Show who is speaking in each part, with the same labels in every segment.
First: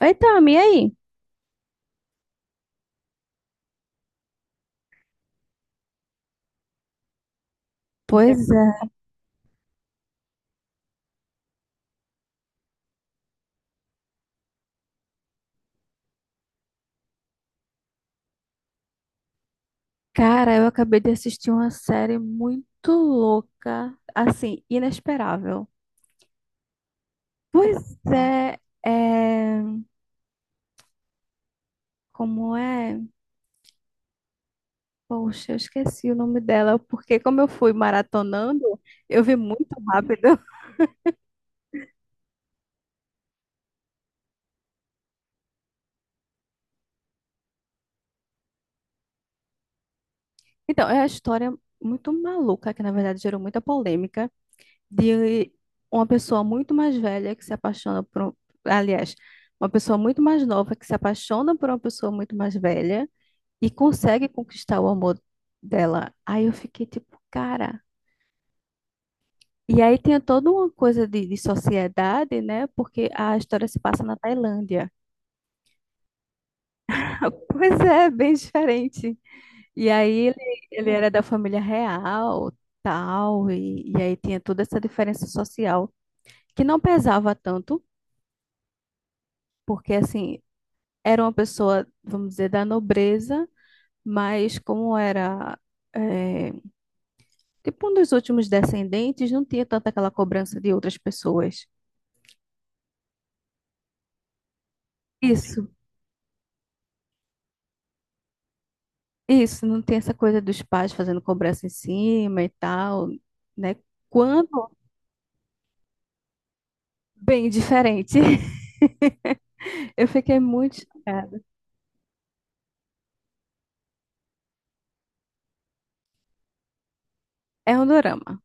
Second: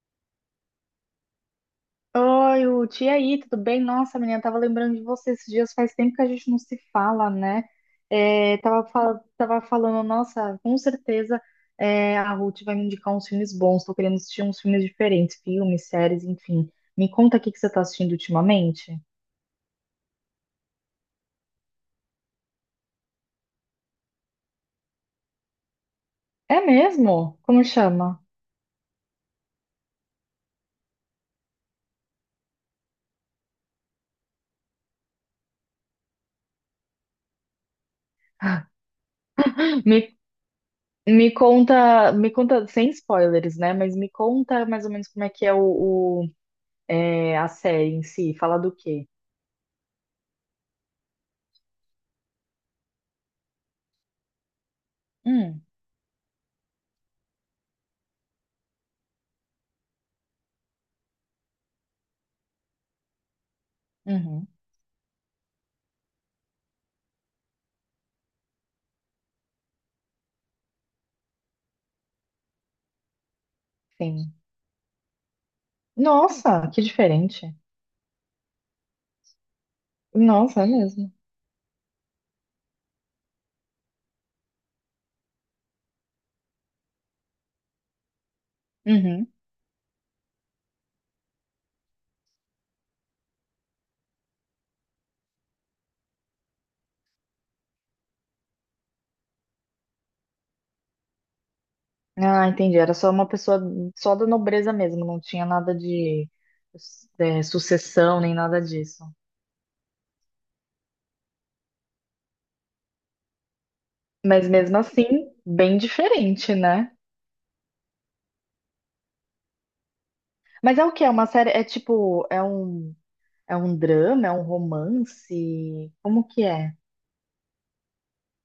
Speaker 1: Então, e aí?
Speaker 2: Oi, Ruth, e aí, tudo bem? Nossa, menina, tava lembrando de você esses dias, faz tempo que a gente não se fala, né?
Speaker 1: Pois
Speaker 2: É, tava,
Speaker 1: é.
Speaker 2: fal- tava falando, nossa, com certeza é, a Ruth vai me indicar uns filmes bons, tô querendo assistir uns filmes diferentes, filmes, séries, enfim. Me conta o que que você tá assistindo ultimamente.
Speaker 1: Cara, eu acabei de assistir uma série muito louca, assim, inesperável.
Speaker 2: É mesmo? Como
Speaker 1: Pois
Speaker 2: chama?
Speaker 1: é, é... Como é? Poxa, eu esqueci o nome dela, porque como eu fui maratonando, eu vi muito
Speaker 2: Me,
Speaker 1: rápido.
Speaker 2: me conta, sem spoilers, né? Mas me conta mais ou menos como é que é o é, a série em si, fala do quê?
Speaker 1: Então, é a história muito maluca, que na verdade gerou muita polêmica, de
Speaker 2: Hum,
Speaker 1: uma pessoa muito mais velha que se apaixona por... Aliás, uma pessoa muito mais nova que se apaixona por uma pessoa muito mais velha e consegue
Speaker 2: uhum,
Speaker 1: conquistar o amor dela. Aí eu fiquei tipo, cara. E aí tem toda uma coisa de sociedade, né? Porque a história se passa na
Speaker 2: sim.
Speaker 1: Tailândia.
Speaker 2: Nossa, que diferente.
Speaker 1: Pois é, bem diferente. E aí
Speaker 2: Nossa, é
Speaker 1: ele era
Speaker 2: mesmo.
Speaker 1: da família real, tal, e aí tinha toda essa diferença social que não pesava tanto,
Speaker 2: Uhum.
Speaker 1: porque assim, era uma pessoa, vamos dizer, da nobreza, mas como era, eh, tipo, um dos últimos descendentes, não tinha tanta aquela cobrança de outras pessoas.
Speaker 2: Ah, entendi. Era só uma pessoa só da nobreza mesmo, não tinha
Speaker 1: Isso,
Speaker 2: nada de é, sucessão nem nada disso.
Speaker 1: isso, não tem essa coisa dos pais fazendo cobrança em cima e tal, né?
Speaker 2: Mas
Speaker 1: Quando,
Speaker 2: mesmo assim, bem diferente, né?
Speaker 1: bem diferente. Eu fiquei muito
Speaker 2: Mas é o que É uma
Speaker 1: chocada.
Speaker 2: série? É um drama, é um romance? Como que é?
Speaker 1: É um dorama.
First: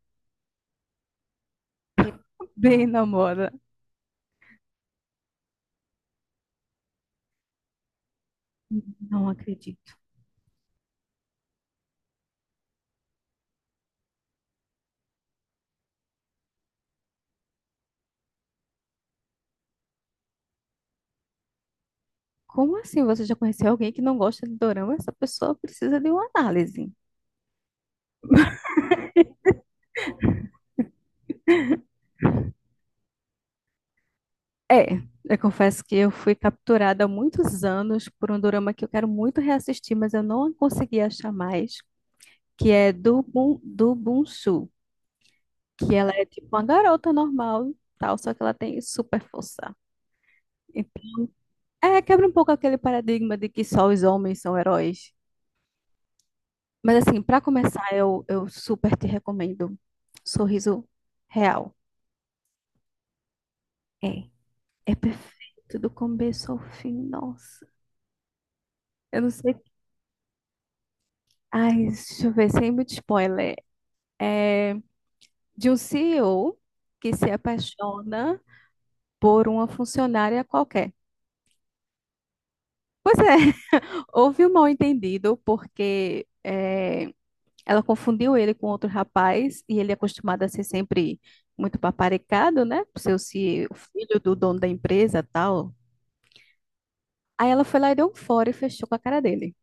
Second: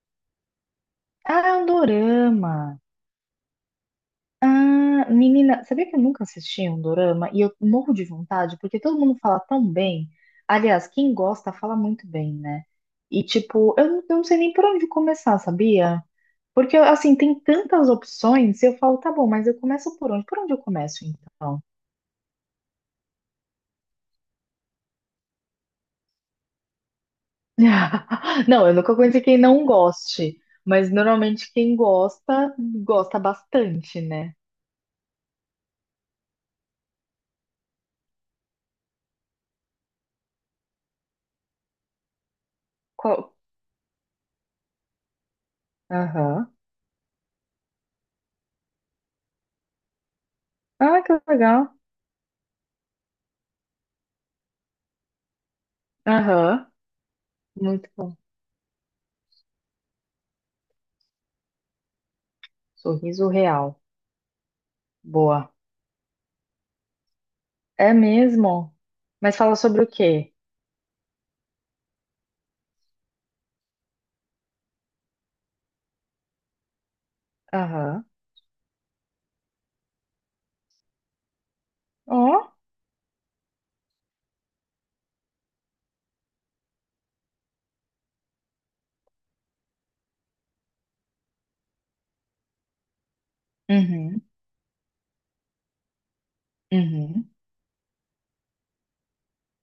Speaker 2: Ah, é um dorama.
Speaker 1: Bem na moda.
Speaker 2: Ah, menina, sabia que eu nunca assisti um dorama e eu morro de vontade porque todo mundo
Speaker 1: Não
Speaker 2: fala tão
Speaker 1: acredito.
Speaker 2: bem. Aliás, quem gosta fala muito bem, né? E tipo, não eu não sei nem por onde começar, sabia? Porque assim, tem tantas opções, eu falo, tá bom, mas eu começo por onde? Por onde eu começo então?
Speaker 1: Como assim você já conheceu alguém que não gosta de dorama? Essa pessoa precisa de uma análise.
Speaker 2: Não, eu nunca conheci quem não goste, mas normalmente quem gosta, gosta bastante, né?
Speaker 1: É, eu confesso que eu fui capturada há muitos anos por um dorama que eu quero muito reassistir, mas eu não consegui achar mais. Que é do,
Speaker 2: Qual-
Speaker 1: Bun- do Bunsu, que ela é tipo
Speaker 2: aham.
Speaker 1: uma garota normal, e tal, só que ela tem super força.
Speaker 2: Ah,
Speaker 1: Então,
Speaker 2: que legal.
Speaker 1: é, quebra um pouco aquele paradigma de que só os homens são heróis.
Speaker 2: Aham.
Speaker 1: Mas assim, pra começar,
Speaker 2: Muito bom.
Speaker 1: eu super te recomendo Sorriso Real.
Speaker 2: Sorriso real.
Speaker 1: É, é
Speaker 2: Boa.
Speaker 1: perfeito do começo ao fim, nossa.
Speaker 2: É mesmo?
Speaker 1: Eu não
Speaker 2: Mas
Speaker 1: sei.
Speaker 2: fala sobre o quê?
Speaker 1: Ai, deixa eu ver, sem muito spoiler. É de um CEO que se
Speaker 2: Aham.
Speaker 1: apaixona por uma funcionária qualquer.
Speaker 2: Ó.
Speaker 1: Pois é, houve um mal-entendido porque ela confundiu ele com outro rapaz e ele é acostumado a ser sempre muito paparicado, né? Por ser o filho
Speaker 2: Uhum.
Speaker 1: do dono da empresa tal.
Speaker 2: Uhum.
Speaker 1: Aí ela foi lá e deu um fora e fechou com a cara dele.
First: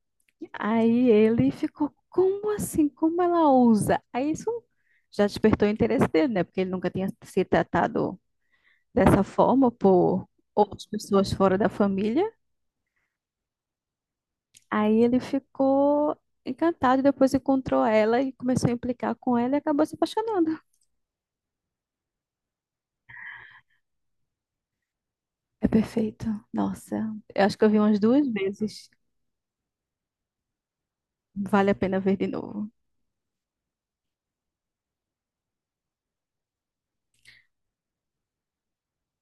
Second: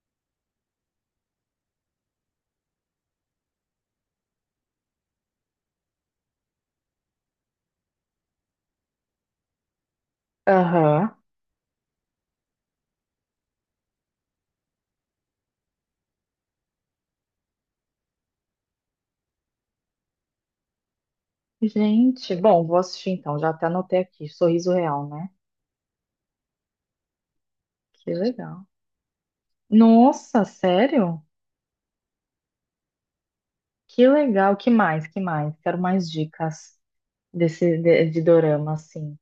Speaker 1: Aí ele ficou, como assim? Como ela ousa? Aí isso já despertou o interesse dele, né? Porque ele nunca tinha se tratado dessa forma por outras
Speaker 2: Aham.
Speaker 1: pessoas fora da família. Aí ele ficou encantado e depois encontrou ela e começou a implicar com ela e acabou se apaixonando.
Speaker 2: Gente, bom, vou assistir então. Já até anotei aqui. Sorriso Real, né?
Speaker 1: É perfeito. Nossa, eu acho que eu vi umas
Speaker 2: Que
Speaker 1: duas
Speaker 2: legal.
Speaker 1: vezes.
Speaker 2: Nossa, sério?
Speaker 1: Vale a pena ver de novo.
Speaker 2: Que legal. Que mais? Que mais? Quero mais dicas desse de dorama, assim.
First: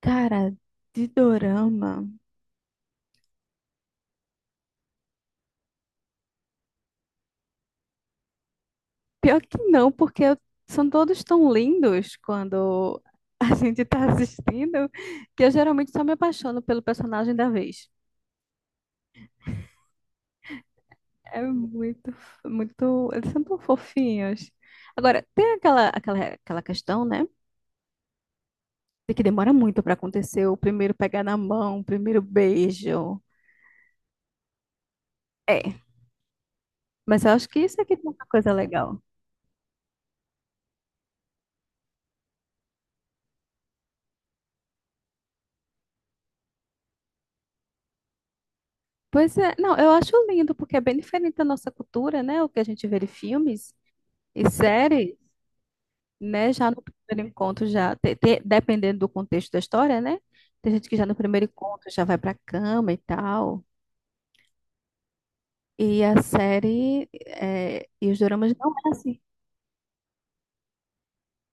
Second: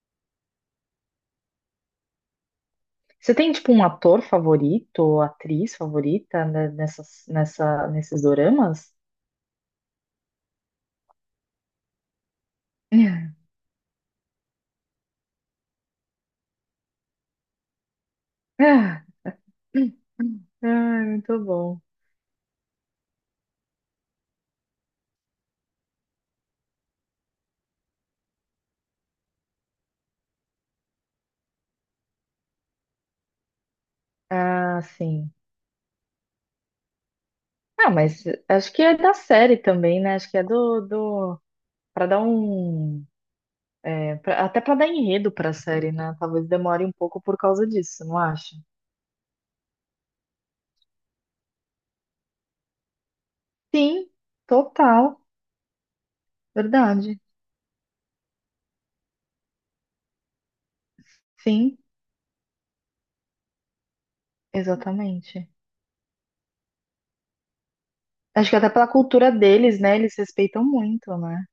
Speaker 1: Cara, de dorama.
Speaker 2: Você tem tipo um ator favorito ou atriz favorita né, nesses doramas?
Speaker 1: Pior que não, porque são todos tão lindos quando a gente tá assistindo que eu geralmente só me apaixono pelo personagem da vez.
Speaker 2: Ah, muito
Speaker 1: É
Speaker 2: bom.
Speaker 1: muito, muito. Eles são tão fofinhos. Agora, tem aquela questão, né? Que demora muito pra acontecer o primeiro pegar na mão, o primeiro beijo.
Speaker 2: Ah, sim.
Speaker 1: É, mas eu acho que isso
Speaker 2: Ah,
Speaker 1: aqui tem
Speaker 2: mas
Speaker 1: uma coisa
Speaker 2: acho que é
Speaker 1: legal.
Speaker 2: da série também, né? Acho que é do para dar um é, até para dar enredo para a série, né? Talvez demore um pouco por causa disso, não acha?
Speaker 1: Pois é, não, eu acho lindo, porque é bem diferente da nossa cultura, né? O que a gente vê de filmes
Speaker 2: Sim,
Speaker 1: e séries,
Speaker 2: total,
Speaker 1: né? Já no
Speaker 2: verdade.
Speaker 1: primeiro encontro, já, dependendo do contexto da história, né? Tem gente que já no primeiro
Speaker 2: Sim,
Speaker 1: encontro já vai pra cama e tal.
Speaker 2: exatamente.
Speaker 1: E a série, é, e os
Speaker 2: Acho
Speaker 1: doramas
Speaker 2: que até
Speaker 1: não
Speaker 2: pela
Speaker 1: é assim.
Speaker 2: cultura deles, né? Eles respeitam muito, né?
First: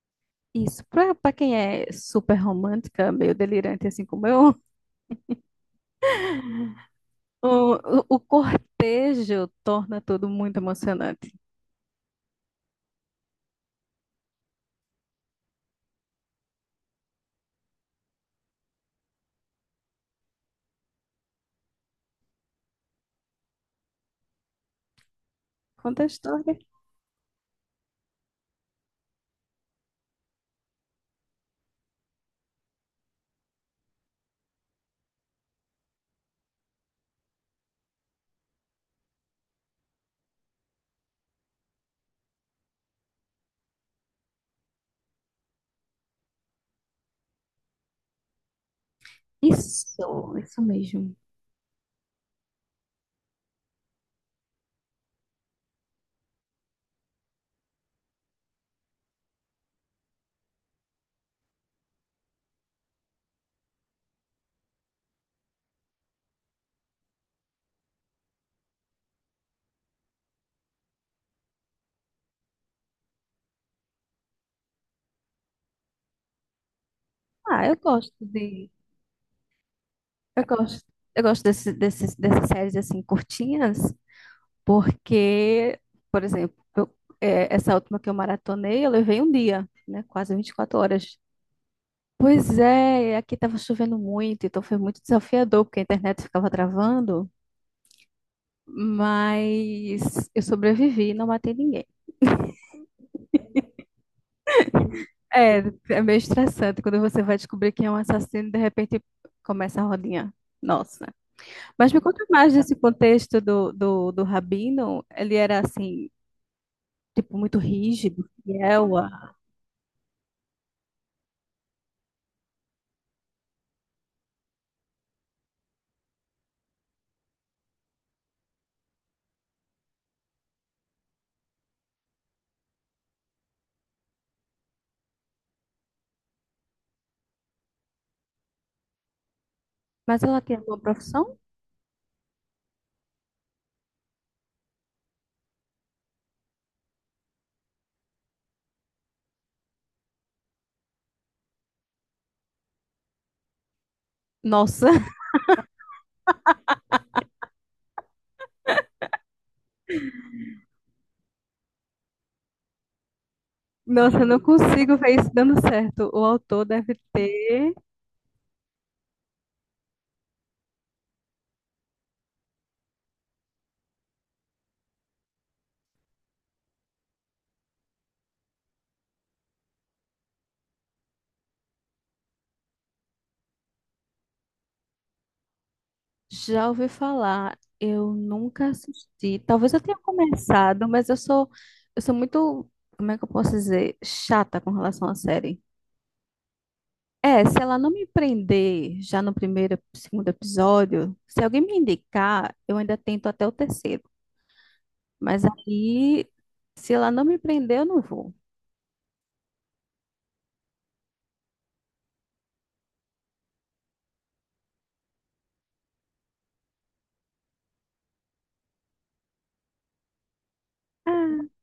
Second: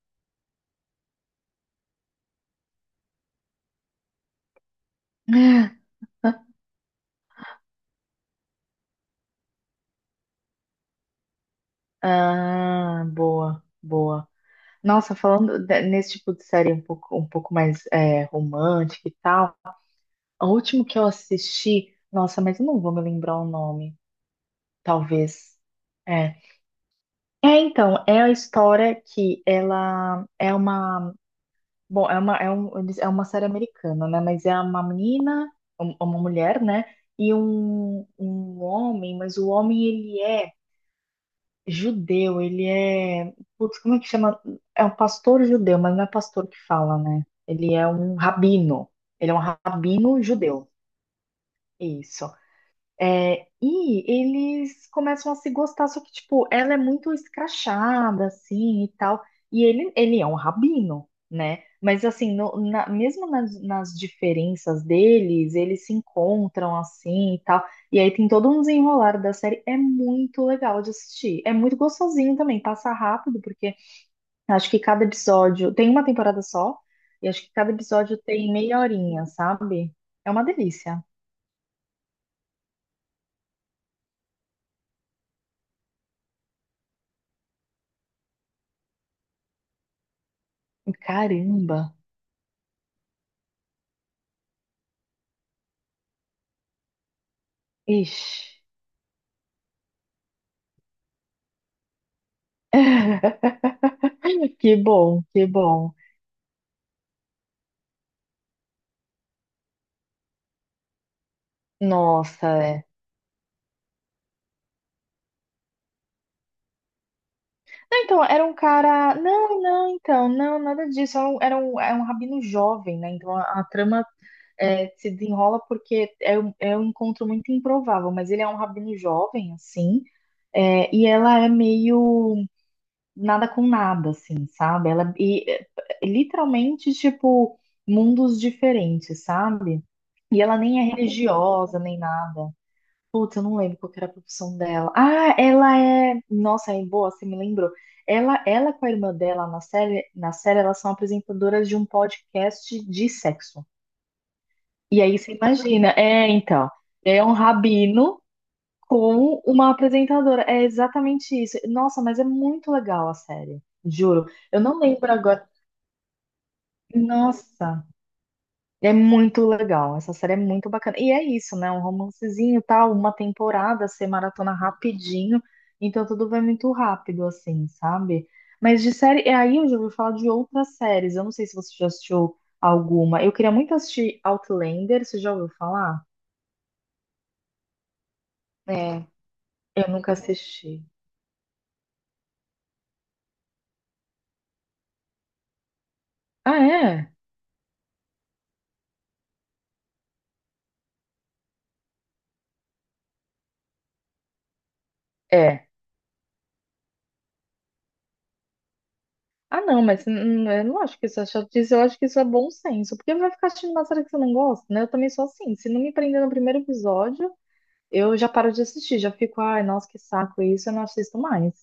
Speaker 1: Isso, pra, pra quem é super romântica, meio delirante assim como eu, o cortejo torna tudo muito emocionante.
Speaker 2: Ah, boa, boa. Nossa, nesse tipo de série um pouco mais é, romântica e tal, o último que eu assisti, nossa, mas eu não vou me lembrar o nome. Talvez.
Speaker 1: Conta a
Speaker 2: É.
Speaker 1: história.
Speaker 2: É, então, é a história que ela é uma, bom, é uma, é um, eles- É uma série americana, né? Mas é uma menina, uma mulher, né? E um homem, mas o homem ele é judeu, ele é, putz, como é que chama? É um pastor judeu, mas não é pastor que fala, né? Ele é um rabino. Ele é um rabino
Speaker 1: Isso
Speaker 2: judeu.
Speaker 1: mesmo.
Speaker 2: Isso. É, e eles começam a se gostar, só que, tipo, ela é muito escrachada, assim, e tal. E ele é um rabino, né? Mas, assim, mesmo nas diferenças deles, eles se encontram, assim, e tal. E aí tem todo um desenrolar da série. É muito legal de assistir. É muito gostosinho também, passa rápido, porque acho que cada episódio... Tem uma temporada só, e acho que
Speaker 1: Ah,
Speaker 2: cada
Speaker 1: eu gosto
Speaker 2: episódio tem
Speaker 1: de.
Speaker 2: meia horinha, sabe? É uma
Speaker 1: Eu gosto,
Speaker 2: delícia.
Speaker 1: eu gosto desse, desses dessas séries assim curtinhas, porque, por exemplo, essa última que eu maratonei, eu levei um dia, né? Quase 24 horas.
Speaker 2: Caramba!
Speaker 1: Pois é, aqui estava chovendo muito, então foi muito desafiador, porque a internet ficava travando,
Speaker 2: Ixi.
Speaker 1: mas eu sobrevivi, e não matei ninguém.
Speaker 2: Que bom, que
Speaker 1: É,
Speaker 2: bom.
Speaker 1: é meio estressante quando você vai descobrir quem é um assassino e de repente começa a rodinha. Nossa. Mas me conta
Speaker 2: Nossa,
Speaker 1: mais desse
Speaker 2: é.
Speaker 1: contexto do Rabino. Ele era assim, tipo, muito
Speaker 2: Não,
Speaker 1: rígido,
Speaker 2: então, era um
Speaker 1: fiel.
Speaker 2: cara. Não, não, então, não, nada disso. É um rabino jovem, né? Então a trama é, se desenrola porque é é um encontro muito improvável, mas ele é um rabino jovem, assim. É, e ela é meio nada com nada, assim, sabe? Literalmente, tipo, mundos diferentes, sabe?
Speaker 1: Mas
Speaker 2: E
Speaker 1: ela
Speaker 2: ela
Speaker 1: tinha uma
Speaker 2: nem é
Speaker 1: profissão?
Speaker 2: religiosa, nem nada. Putz, eu não lembro qual que era a profissão dela. Ah, ela é. Nossa, é boa, você me lembrou. Ela com a irmã dela na série, elas são apresentadoras de um podcast de sexo.
Speaker 1: Nossa,
Speaker 2: E aí você imagina, é, então, é um rabino com uma apresentadora. É exatamente isso. Nossa, mas é muito legal a série,
Speaker 1: nossa, eu
Speaker 2: juro.
Speaker 1: não
Speaker 2: Eu não
Speaker 1: consigo
Speaker 2: lembro
Speaker 1: ver isso
Speaker 2: agora.
Speaker 1: dando certo. O autor deve ter.
Speaker 2: Nossa. É muito legal, essa série é muito bacana. E é isso, né? Um romancezinho, tal, uma temporada, ser maratona rapidinho, então tudo vai muito rápido, assim, sabe? Mas de série, é aí eu já ouvi falar de outras séries. Eu não sei se você já assistiu alguma. Eu queria muito assistir Outlander, você já ouviu falar?
Speaker 1: Já ouvi falar. Eu nunca
Speaker 2: É.
Speaker 1: assisti. Talvez eu
Speaker 2: Eu
Speaker 1: tenha
Speaker 2: nunca assisti.
Speaker 1: começado, mas eu sou muito, como é que eu posso dizer? Chata com relação à série.
Speaker 2: Ah, é?
Speaker 1: É, se ela não me prender já no primeiro, segundo episódio, se alguém me indicar, eu ainda tento até o terceiro. Mas
Speaker 2: É.
Speaker 1: aí, se ela não me prender, eu não vou.
Speaker 2: Ah, não, mas eu não acho que isso é chatice, eu acho que isso é bom senso, porque vai ficar assistindo uma série que você não gosta, né? Eu também sou assim, se não me prender no primeiro episódio. Eu já paro de assistir, já fico, ai, nossa, que saco isso, eu não assisto
Speaker 1: Ah,
Speaker 2: mais.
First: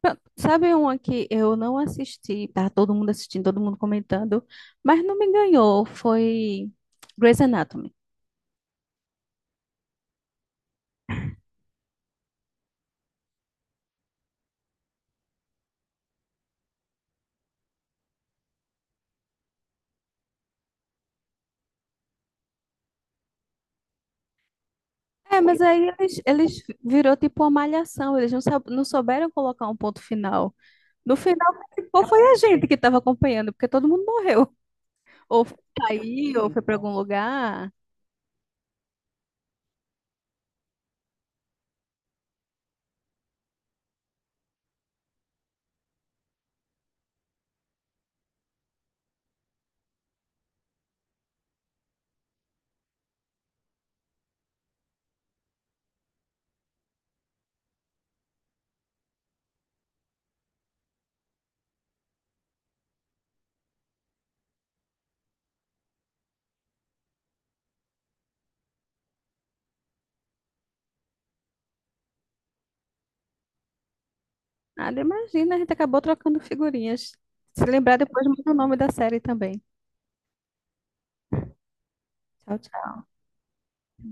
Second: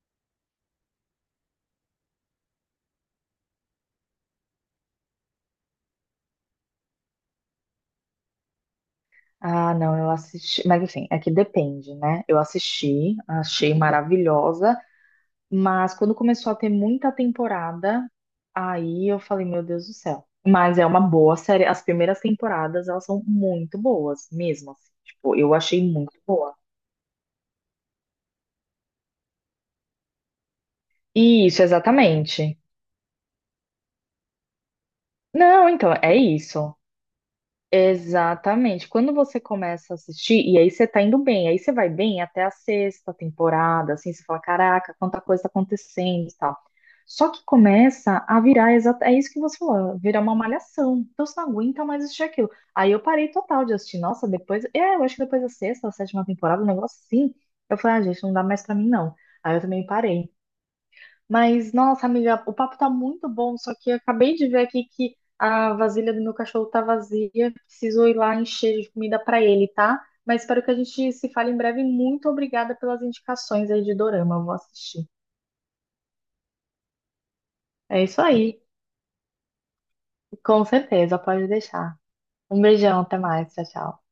Speaker 1: pronto. Sabe uma que eu não assisti, tá todo mundo assistindo, todo mundo comentando, mas não me ganhou, foi Grey's Anatomy.
Speaker 2: Ah, não, eu assisti. Mas enfim, é que depende, né? Eu assisti, achei maravilhosa, mas quando começou a ter muita temporada, aí eu falei, meu Deus do céu. Mas é uma boa série. As primeiras temporadas, elas são muito boas, mesmo assim. Tipo,
Speaker 1: É,
Speaker 2: eu
Speaker 1: mas
Speaker 2: achei
Speaker 1: aí
Speaker 2: muito
Speaker 1: eles,
Speaker 2: boa.
Speaker 1: eles virou tipo uma malhação, eles não, não souberam colocar um ponto final. No final,
Speaker 2: Isso,
Speaker 1: quem ficou foi a
Speaker 2: exatamente.
Speaker 1: gente que estava acompanhando, porque todo mundo morreu. Ou
Speaker 2: Não, então, é
Speaker 1: saiu, ou foi para
Speaker 2: isso.
Speaker 1: algum lugar.
Speaker 2: Exatamente. Quando você começa a assistir, e aí você tá indo bem, aí você vai bem até a sexta temporada, assim, você fala, caraca, quanta coisa tá acontecendo e tal. Só que começa a virar, é isso que você falou, virar uma malhação. Então você não aguenta mais assistir aquilo. Aí eu parei total de assistir. Nossa, depois, é, eu acho que depois da sexta, a sétima temporada, um negócio assim, eu falei, ah, gente, não dá mais pra mim, não. Aí eu também parei. Mas, nossa, amiga, o papo tá muito bom, só que eu acabei de ver aqui que a vasilha do meu cachorro tá vazia, preciso ir lá encher de comida pra ele, tá? Mas espero que a gente se fale em breve. Muito obrigada pelas indicações aí de Dorama, eu vou
Speaker 1: Nada,
Speaker 2: assistir.
Speaker 1: imagina, a gente acabou trocando figurinhas. Se lembrar,
Speaker 2: É isso
Speaker 1: depois manda o
Speaker 2: aí,
Speaker 1: nome da série também.
Speaker 2: com certeza, pode deixar.
Speaker 1: Tchau,
Speaker 2: Um beijão,
Speaker 1: tchau.
Speaker 2: até mais, tchau, tchau.